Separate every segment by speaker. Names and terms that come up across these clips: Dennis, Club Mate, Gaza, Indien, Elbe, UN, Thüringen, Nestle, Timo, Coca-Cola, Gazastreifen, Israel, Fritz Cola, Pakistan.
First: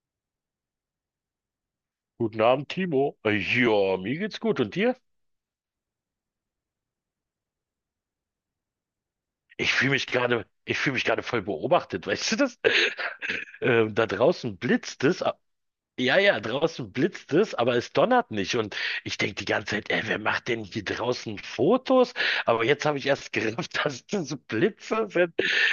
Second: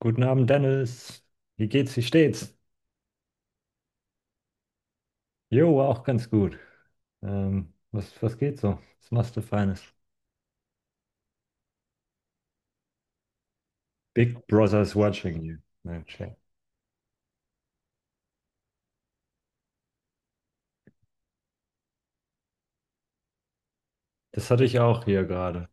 Speaker 1: Guten Abend, Dennis. Wie geht's? Wie
Speaker 2: Guten
Speaker 1: steht's?
Speaker 2: Abend, Timo. Ja, mir geht's gut. Und dir?
Speaker 1: Jo, auch ganz gut. Was geht so? Was machst du Feines?
Speaker 2: Ich fühle mich gerade voll beobachtet, weißt du das? Da
Speaker 1: Big
Speaker 2: draußen
Speaker 1: Brother's
Speaker 2: blitzt es.
Speaker 1: watching you. Nein,
Speaker 2: Ja,
Speaker 1: check.
Speaker 2: ja, draußen blitzt es, aber es donnert nicht. Und ich denke die ganze Zeit, ey, wer macht denn hier draußen Fotos? Aber jetzt habe ich erst gerafft, dass das
Speaker 1: Das hatte ich auch
Speaker 2: Blitze
Speaker 1: hier
Speaker 2: sind,
Speaker 1: gerade.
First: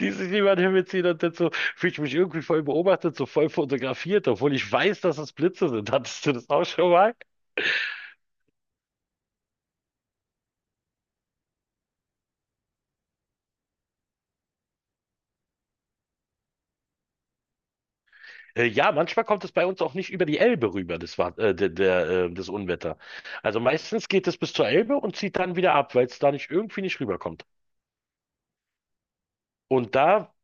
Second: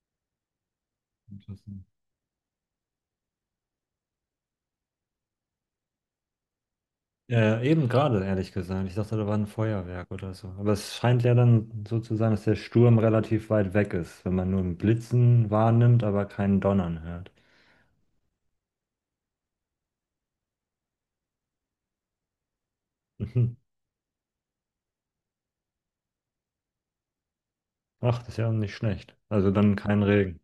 Speaker 2: die sich niemand hinbeziehen. Und jetzt so
Speaker 1: Interessant.
Speaker 2: fühle ich mich irgendwie voll beobachtet, so voll fotografiert, obwohl ich weiß, dass es Blitze sind. Hattest du das auch schon mal?
Speaker 1: Eben gerade, ehrlich gesagt. Ich dachte, da war ein Feuerwerk oder so. Aber es scheint ja dann so zu sein, dass der Sturm relativ weit weg ist, wenn man nur ein Blitzen wahrnimmt, aber keinen Donnern hört.
Speaker 2: Ja, manchmal kommt es bei uns auch nicht über die Elbe rüber, das war, das Unwetter.
Speaker 1: Mhm.
Speaker 2: Also meistens geht es bis zur Elbe und zieht dann wieder ab, weil es da nicht irgendwie nicht rüberkommt.
Speaker 1: Ach, das ist ja nicht schlecht. Also dann
Speaker 2: Und
Speaker 1: kein
Speaker 2: da,
Speaker 1: Regen.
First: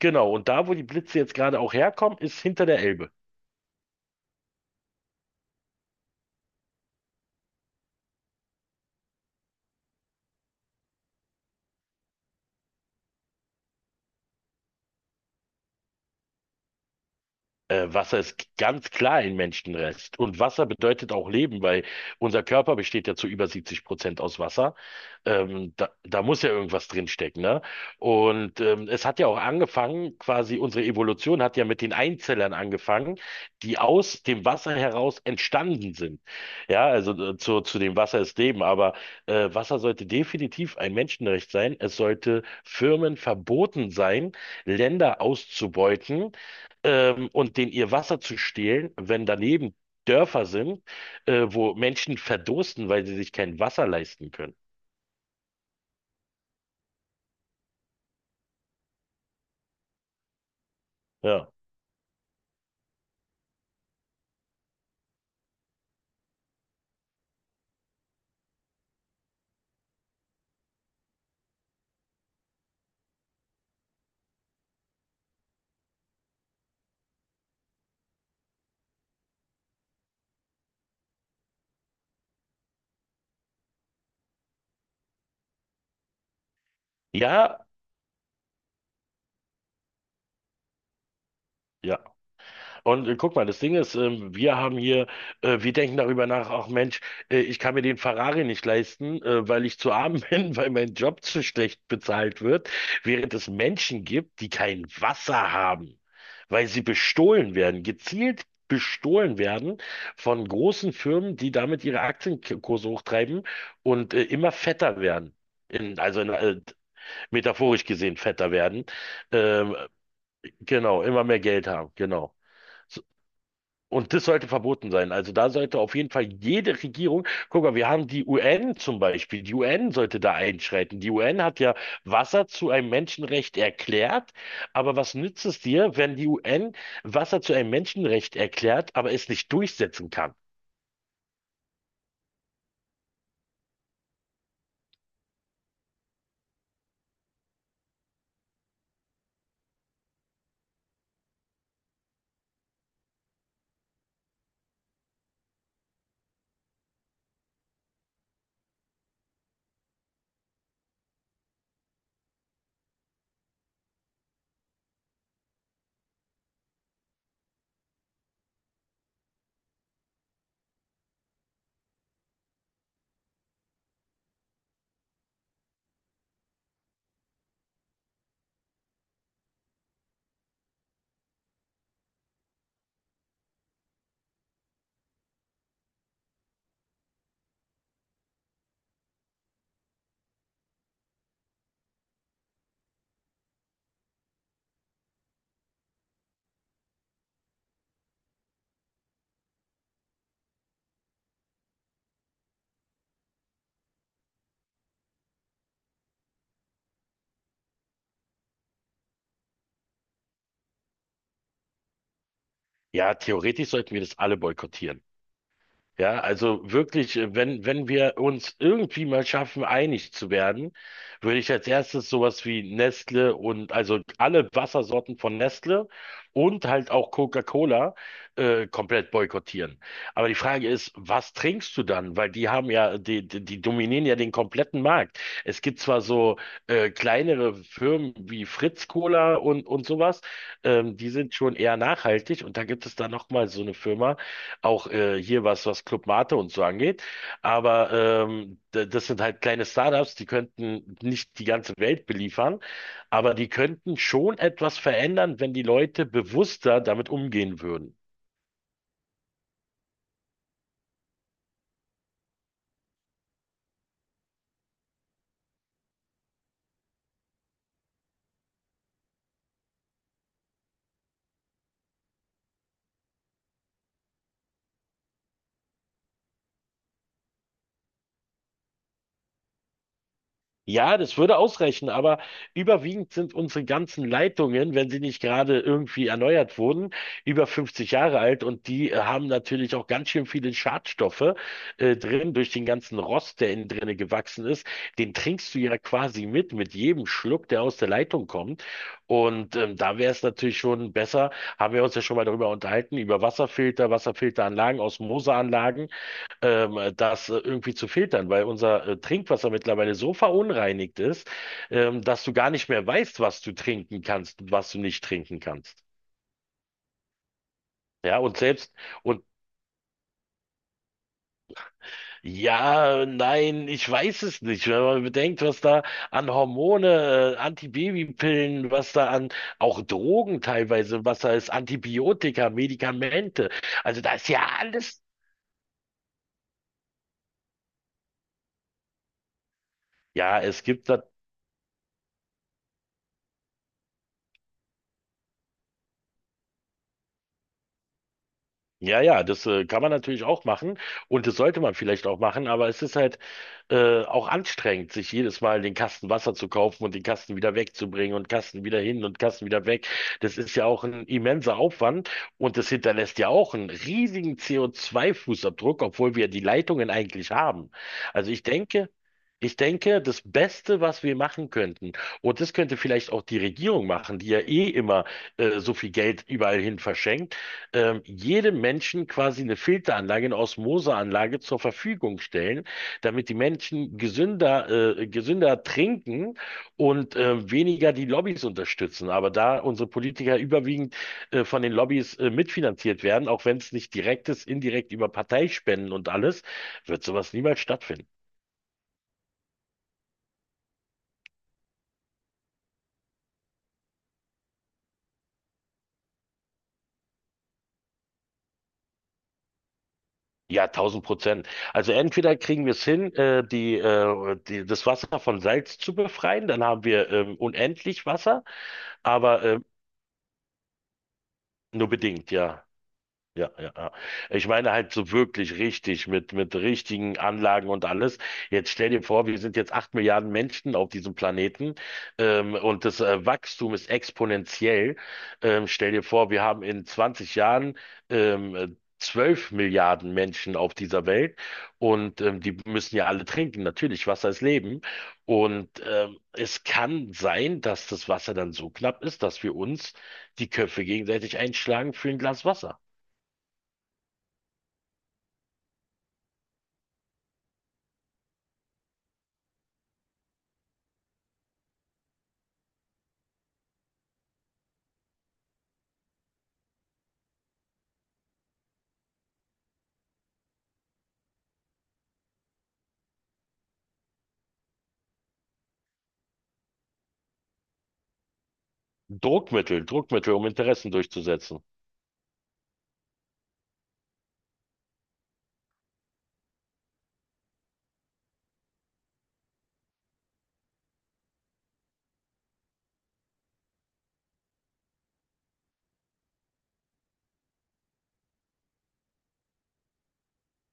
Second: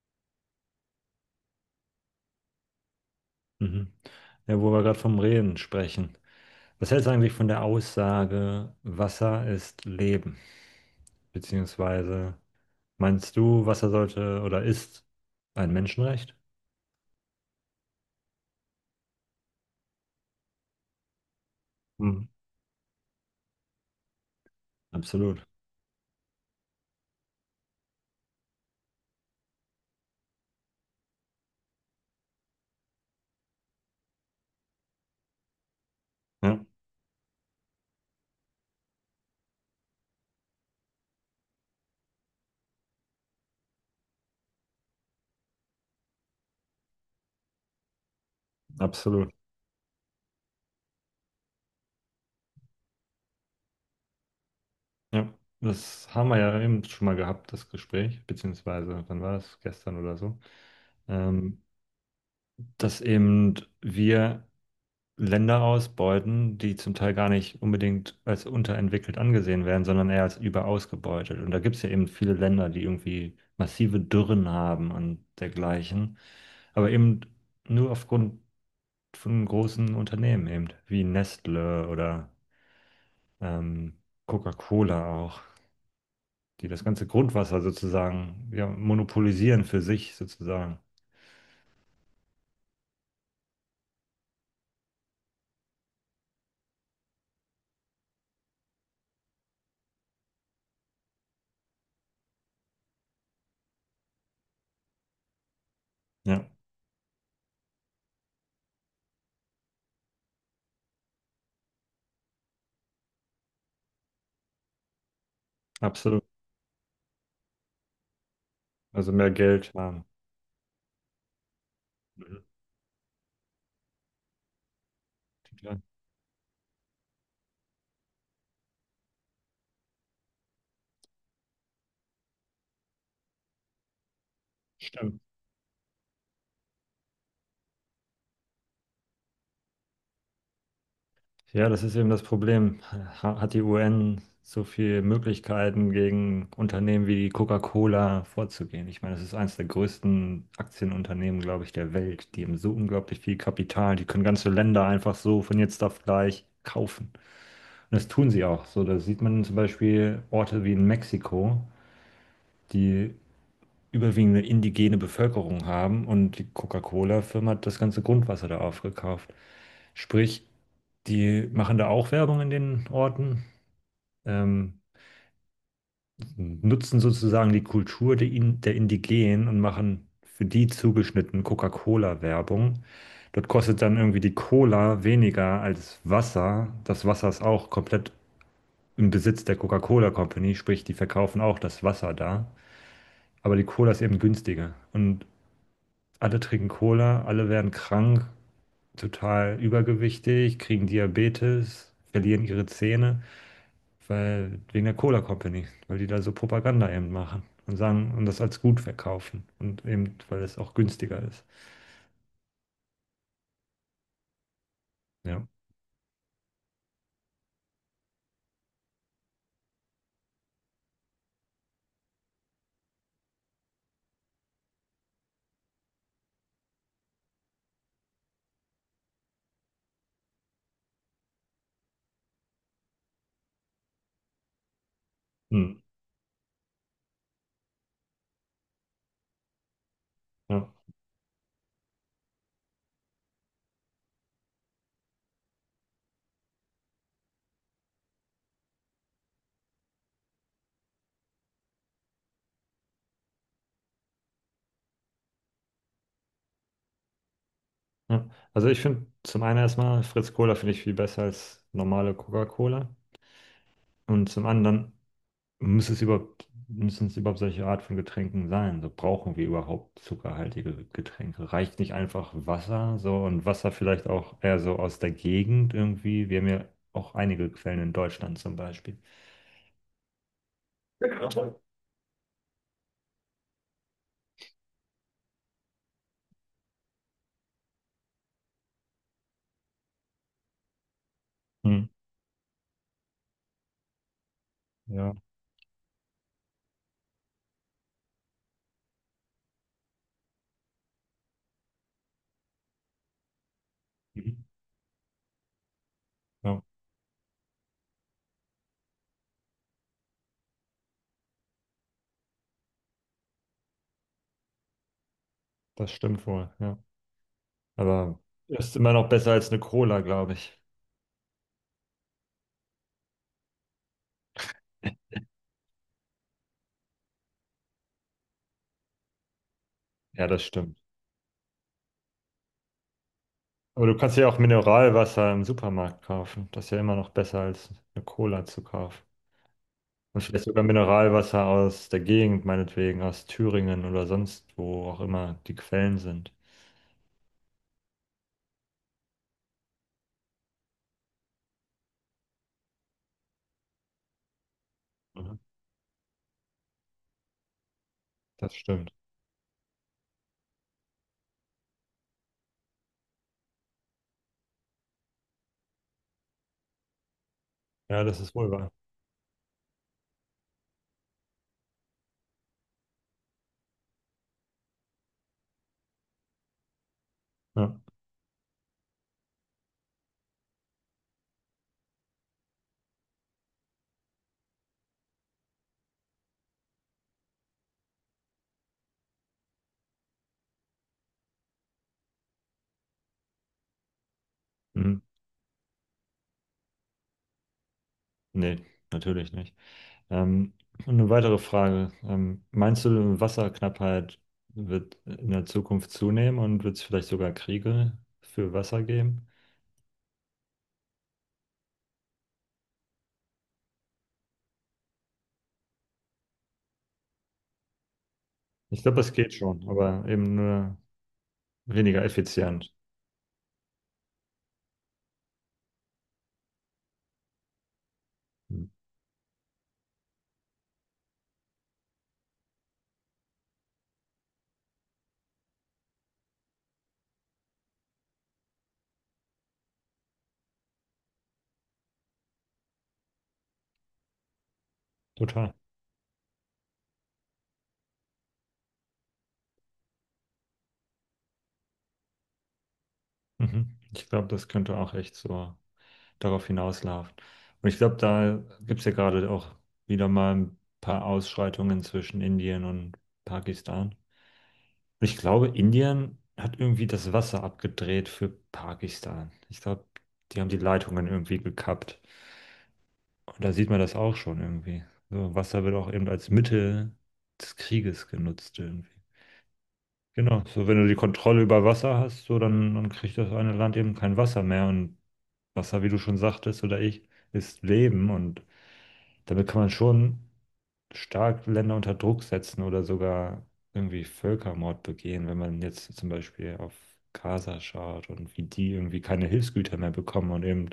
Speaker 2: genau, und da, wo die Blitze jetzt gerade auch herkommen, ist hinter der Elbe.
Speaker 1: Mhm. Ja, wo wir gerade vom Reden sprechen. Was hältst du eigentlich von der Aussage, Wasser ist Leben? Beziehungsweise meinst du, Wasser sollte oder ist ein Menschenrecht?
Speaker 2: Wasser ist ganz klar ein Menschenrest. Und Wasser bedeutet auch Leben, weil
Speaker 1: Hm,
Speaker 2: unser Körper besteht ja zu über 70% aus Wasser.
Speaker 1: absolut.
Speaker 2: Da muss ja irgendwas drinstecken, ne? Und es hat ja auch angefangen, quasi unsere Evolution hat ja mit den Einzellern angefangen, die aus dem Wasser heraus entstanden sind.
Speaker 1: Ja,
Speaker 2: Ja, also zu dem Wasser ist Leben, aber Wasser sollte definitiv ein Menschenrecht sein. Es sollte Firmen verboten sein, Länder auszubeuten, und denen ihr Wasser zu stehlen, wenn
Speaker 1: absolut.
Speaker 2: daneben Dörfer sind, wo Menschen verdursten, weil sie sich kein Wasser leisten können.
Speaker 1: Ja, das haben wir ja eben schon mal gehabt, das Gespräch, beziehungsweise wann war das? Gestern oder so.
Speaker 2: Ja.
Speaker 1: Ähm, dass eben wir Länder ausbeuten, die zum Teil gar nicht unbedingt als unterentwickelt angesehen werden, sondern eher als überausgebeutet. Und da gibt es ja eben viele Länder, die irgendwie massive Dürren haben und dergleichen, aber eben nur aufgrund von großen Unternehmen eben, wie Nestle oder ähm, Coca-Cola auch, die das ganze
Speaker 2: Ja,
Speaker 1: Grundwasser sozusagen ja, monopolisieren für sich sozusagen.
Speaker 2: ja. Und guck mal, das Ding ist, wir denken darüber nach, ach Mensch, ich kann mir den Ferrari nicht leisten, weil ich zu arm bin, weil mein Job zu schlecht bezahlt wird, während es Menschen gibt, die kein Wasser haben,
Speaker 1: Ja,
Speaker 2: weil sie bestohlen werden, gezielt bestohlen werden von großen Firmen, die damit ihre Aktienkurse hochtreiben und immer fetter werden. Also
Speaker 1: absolut.
Speaker 2: in, metaphorisch gesehen fetter werden.
Speaker 1: Also mehr Geld
Speaker 2: Ähm,
Speaker 1: haben.
Speaker 2: genau, immer mehr Geld haben, genau.
Speaker 1: Mhm.
Speaker 2: So- Und das sollte verboten sein. Also da
Speaker 1: Ja,
Speaker 2: sollte auf jeden Fall jede Regierung, guck mal, wir haben die UN zum Beispiel, die UN sollte da einschreiten. Die UN hat ja Wasser zu einem Menschenrecht erklärt, aber was
Speaker 1: stimmt.
Speaker 2: nützt es dir, wenn die UN Wasser zu einem Menschenrecht erklärt, aber es nicht durchsetzen kann?
Speaker 1: Ja, das ist eben das Problem. Hat die UN so viele Möglichkeiten, gegen Unternehmen wie die Coca-Cola vorzugehen? Ich meine, das ist eines der größten Aktienunternehmen, glaube ich, der Welt. Die haben so unglaublich viel Kapital. Die können ganze Länder einfach so von jetzt auf gleich kaufen. Und das tun sie auch. So, da sieht man zum Beispiel Orte wie in Mexiko, die überwiegend eine indigene Bevölkerung haben und die Coca-Cola-Firma hat das ganze Grundwasser da aufgekauft. Sprich, die machen da auch Werbung in den Orten, ähm, nutzen sozusagen die Kultur der, der Indigenen und machen für die zugeschnitten Coca-Cola-Werbung. Dort kostet dann irgendwie die Cola weniger als Wasser. Das Wasser ist auch komplett im Besitz der Coca-Cola Company, sprich, die verkaufen auch das Wasser da. Aber die Cola ist eben günstiger. Und alle trinken Cola, alle werden krank, total übergewichtig, kriegen Diabetes, verlieren ihre Zähne, weil wegen der Cola Company, weil die da so Propaganda eben machen und sagen und das als gut verkaufen und eben, weil es auch günstiger ist.
Speaker 2: Ja, theoretisch sollten wir das alle boykottieren.
Speaker 1: Ja.
Speaker 2: Ja, also wirklich, wenn wir uns irgendwie mal schaffen, einig zu werden, würde ich als erstes sowas wie Nestle und also alle Wassersorten von Nestle und halt auch Coca-Cola komplett boykottieren. Aber die Frage ist, was trinkst du dann? Weil die haben ja, die dominieren ja den kompletten Markt. Es
Speaker 1: Hm.
Speaker 2: gibt zwar so kleinere Firmen wie Fritz Cola und sowas,
Speaker 1: Ja.
Speaker 2: die sind schon eher nachhaltig, und da gibt es dann nochmal so eine Firma auch hier, was Club Mate und so angeht. Aber das sind halt kleine Startups, die könnten nicht die ganze Welt beliefern, aber die könnten schon etwas verändern, wenn die Leute bewusster damit umgehen würden.
Speaker 1: Ja. Also ich finde zum einen erstmal Fritz Cola finde ich viel besser als normale Coca-Cola und zum anderen muss es überhaupt Müssen es überhaupt solche Art von Getränken sein? So brauchen wir überhaupt zuckerhaltige Getränke? Reicht nicht einfach Wasser so und Wasser vielleicht auch eher so aus der Gegend irgendwie? Wir haben ja auch einige Quellen in Deutschland zum Beispiel.
Speaker 2: Ja, das würde ausreichen, aber überwiegend sind unsere ganzen Leitungen, wenn sie nicht gerade irgendwie erneuert wurden, über 50 Jahre alt und die haben natürlich auch ganz schön viele Schadstoffe
Speaker 1: Hm.
Speaker 2: drin, durch den ganzen Rost, der innen drinne gewachsen ist.
Speaker 1: Ja.
Speaker 2: Den trinkst du ja quasi mit jedem Schluck, der aus der Leitung kommt. Und da wäre es natürlich schon besser, haben wir uns ja schon mal darüber unterhalten, über Wasserfilter,
Speaker 1: Mhm.
Speaker 2: Wasserfilteranlagen, Osmoseanlagen,
Speaker 1: Ja,
Speaker 2: das irgendwie zu filtern, weil unser Trinkwasser mittlerweile so verunreinigt ist, dass du gar nicht mehr weißt, was du trinken kannst und was du nicht trinken kannst.
Speaker 1: das stimmt wohl, ja.
Speaker 2: Ja,
Speaker 1: Aber
Speaker 2: und selbst,
Speaker 1: ist immer noch
Speaker 2: und
Speaker 1: besser als eine Cola, glaube ich.
Speaker 2: ja, nein, ich weiß es nicht. Wenn man bedenkt, was da an Hormone, Antibabypillen, was da an auch
Speaker 1: Ja, das
Speaker 2: Drogen
Speaker 1: stimmt.
Speaker 2: teilweise, was da ist, Antibiotika, Medikamente.
Speaker 1: Aber du
Speaker 2: Also da
Speaker 1: kannst ja
Speaker 2: ist
Speaker 1: auch
Speaker 2: ja alles.
Speaker 1: Mineralwasser im Supermarkt kaufen. Das ist ja immer noch besser als eine Cola zu kaufen. Und
Speaker 2: Ja,
Speaker 1: vielleicht sogar
Speaker 2: es gibt da
Speaker 1: Mineralwasser aus der Gegend, meinetwegen, aus Thüringen oder sonst wo auch immer die Quellen sind.
Speaker 2: Ja, ja, das kann man natürlich auch machen, und das sollte man vielleicht auch machen, aber es ist halt auch anstrengend, sich
Speaker 1: Mhm.
Speaker 2: jedes Mal den Kasten Wasser zu kaufen und den Kasten wieder wegzubringen und
Speaker 1: Das
Speaker 2: Kasten wieder
Speaker 1: stimmt.
Speaker 2: hin und Kasten wieder weg. Das ist ja auch ein immenser Aufwand, und das hinterlässt ja auch einen riesigen CO2-Fußabdruck, obwohl wir die Leitungen eigentlich haben.
Speaker 1: Ja, das
Speaker 2: Also
Speaker 1: ist
Speaker 2: ich
Speaker 1: wohl wahr.
Speaker 2: denke, ich denke, das Beste, was wir machen könnten, und das könnte vielleicht auch die Regierung machen, die ja eh immer so viel Geld überall hin verschenkt,
Speaker 1: Ja.
Speaker 2: jedem Menschen quasi eine Filteranlage, eine Osmoseanlage zur Verfügung stellen, damit die Menschen gesünder trinken und weniger die Lobbys unterstützen. Aber da unsere Politiker überwiegend von den Lobbys mitfinanziert werden, auch wenn es nicht direkt ist, indirekt
Speaker 1: Mhm.
Speaker 2: über Parteispenden und alles, wird sowas niemals stattfinden.
Speaker 1: Nee, natürlich nicht. Ähm, eine weitere Frage. Meinst du, Wasserknappheit wird in der Zukunft zunehmen und wird es vielleicht sogar Kriege für Wasser geben?
Speaker 2: Ja, 1000%. Also entweder kriegen wir es hin, das Wasser von Salz zu befreien, dann haben wir unendlich Wasser.
Speaker 1: Ich glaube, das geht
Speaker 2: Aber
Speaker 1: schon, aber eben nur
Speaker 2: nur
Speaker 1: weniger
Speaker 2: bedingt, ja.
Speaker 1: effizient.
Speaker 2: Ja, ja, ja. Ich meine halt so wirklich richtig mit richtigen Anlagen und alles.
Speaker 1: Mhm.
Speaker 2: Jetzt stell dir vor, wir sind jetzt 8 Milliarden Menschen auf diesem Planeten, und das Wachstum ist exponentiell. Stell dir vor, wir haben in 20 Jahren 12 Milliarden Menschen auf dieser Welt, und die müssen ja alle trinken. Natürlich, Wasser ist Leben.
Speaker 1: Total.
Speaker 2: Und es kann sein, dass das Wasser dann so knapp ist, dass wir uns die Köpfe gegenseitig einschlagen für ein Glas Wasser.
Speaker 1: Mhm. Ich glaube, das könnte auch echt so darauf hinauslaufen. Und ich glaube, da gibt es ja gerade auch wieder mal ein paar Ausschreitungen zwischen Indien und Pakistan. Und ich glaube, Indien hat irgendwie das Wasser abgedreht für Pakistan. Ich glaube, die haben die Leitungen irgendwie gekappt. Und da sieht man das auch schon irgendwie. So, Wasser wird auch eben als Mittel des Krieges genutzt irgendwie.
Speaker 2: Druckmittel, Druckmittel,
Speaker 1: Genau,
Speaker 2: um
Speaker 1: so wenn du
Speaker 2: Interessen
Speaker 1: die Kontrolle über
Speaker 2: durchzusetzen.
Speaker 1: Wasser hast, so dann, dann kriegt das eine Land eben kein Wasser mehr. Und Wasser, wie du schon sagtest, oder ich, ist Leben. Und damit kann man schon stark Länder unter Druck setzen oder sogar irgendwie Völkermord begehen, wenn man jetzt zum Beispiel auf Gaza schaut und wie die irgendwie keine Hilfsgüter mehr bekommen und eben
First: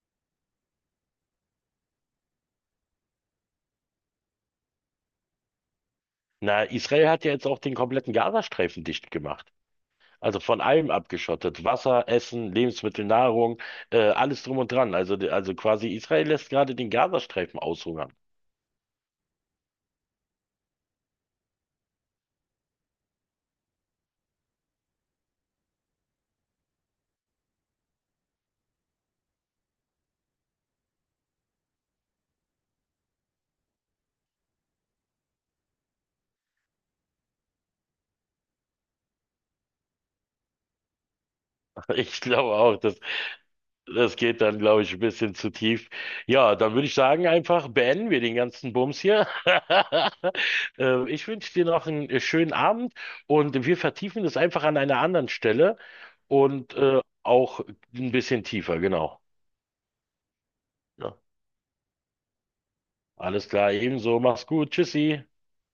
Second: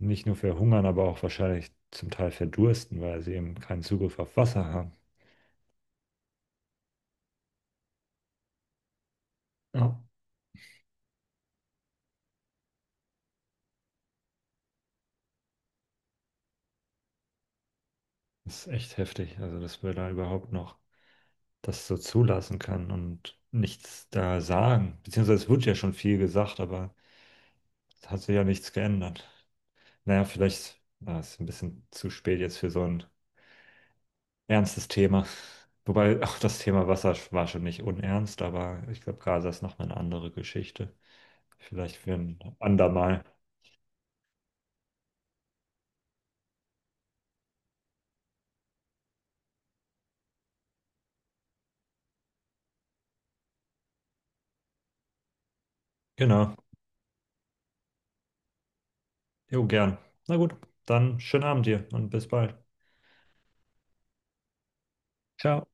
Speaker 1: nicht nur verhungern, aber auch wahrscheinlich zum Teil verdursten, weil sie eben keinen Zugriff auf Wasser haben.
Speaker 2: Na, Israel hat ja jetzt auch den kompletten Gazastreifen dicht gemacht.
Speaker 1: Ja.
Speaker 2: Also von allem abgeschottet. Wasser, Essen, Lebensmittel, Nahrung, alles drum und dran. Also quasi, Israel lässt gerade den Gazastreifen aushungern.
Speaker 1: Das ist echt heftig, also dass wir da überhaupt noch das so zulassen können und nichts da sagen. Beziehungsweise es wird ja schon viel gesagt, aber es hat sich ja nichts geändert. Naja, vielleicht ah, ist ein bisschen zu spät jetzt für so ein ernstes Thema. Wobei auch das Thema Wasser war schon nicht unernst, aber ich glaube, Gaza ist nochmal eine andere Geschichte. Vielleicht für
Speaker 2: Ich
Speaker 1: ein
Speaker 2: glaube auch,
Speaker 1: andermal.
Speaker 2: das geht dann, glaube ich, ein bisschen zu tief. Ja, dann würde ich sagen, einfach beenden wir den ganzen Bums hier. Ich wünsche dir noch einen schönen Abend, und wir vertiefen das einfach an einer anderen Stelle
Speaker 1: Genau.
Speaker 2: und auch ein bisschen tiefer, genau.
Speaker 1: Jo, gern. Na gut,
Speaker 2: Ja.
Speaker 1: dann schönen Abend dir und bis bald.
Speaker 2: Alles klar, ebenso. Mach's gut. Tschüssi.
Speaker 1: Ciao.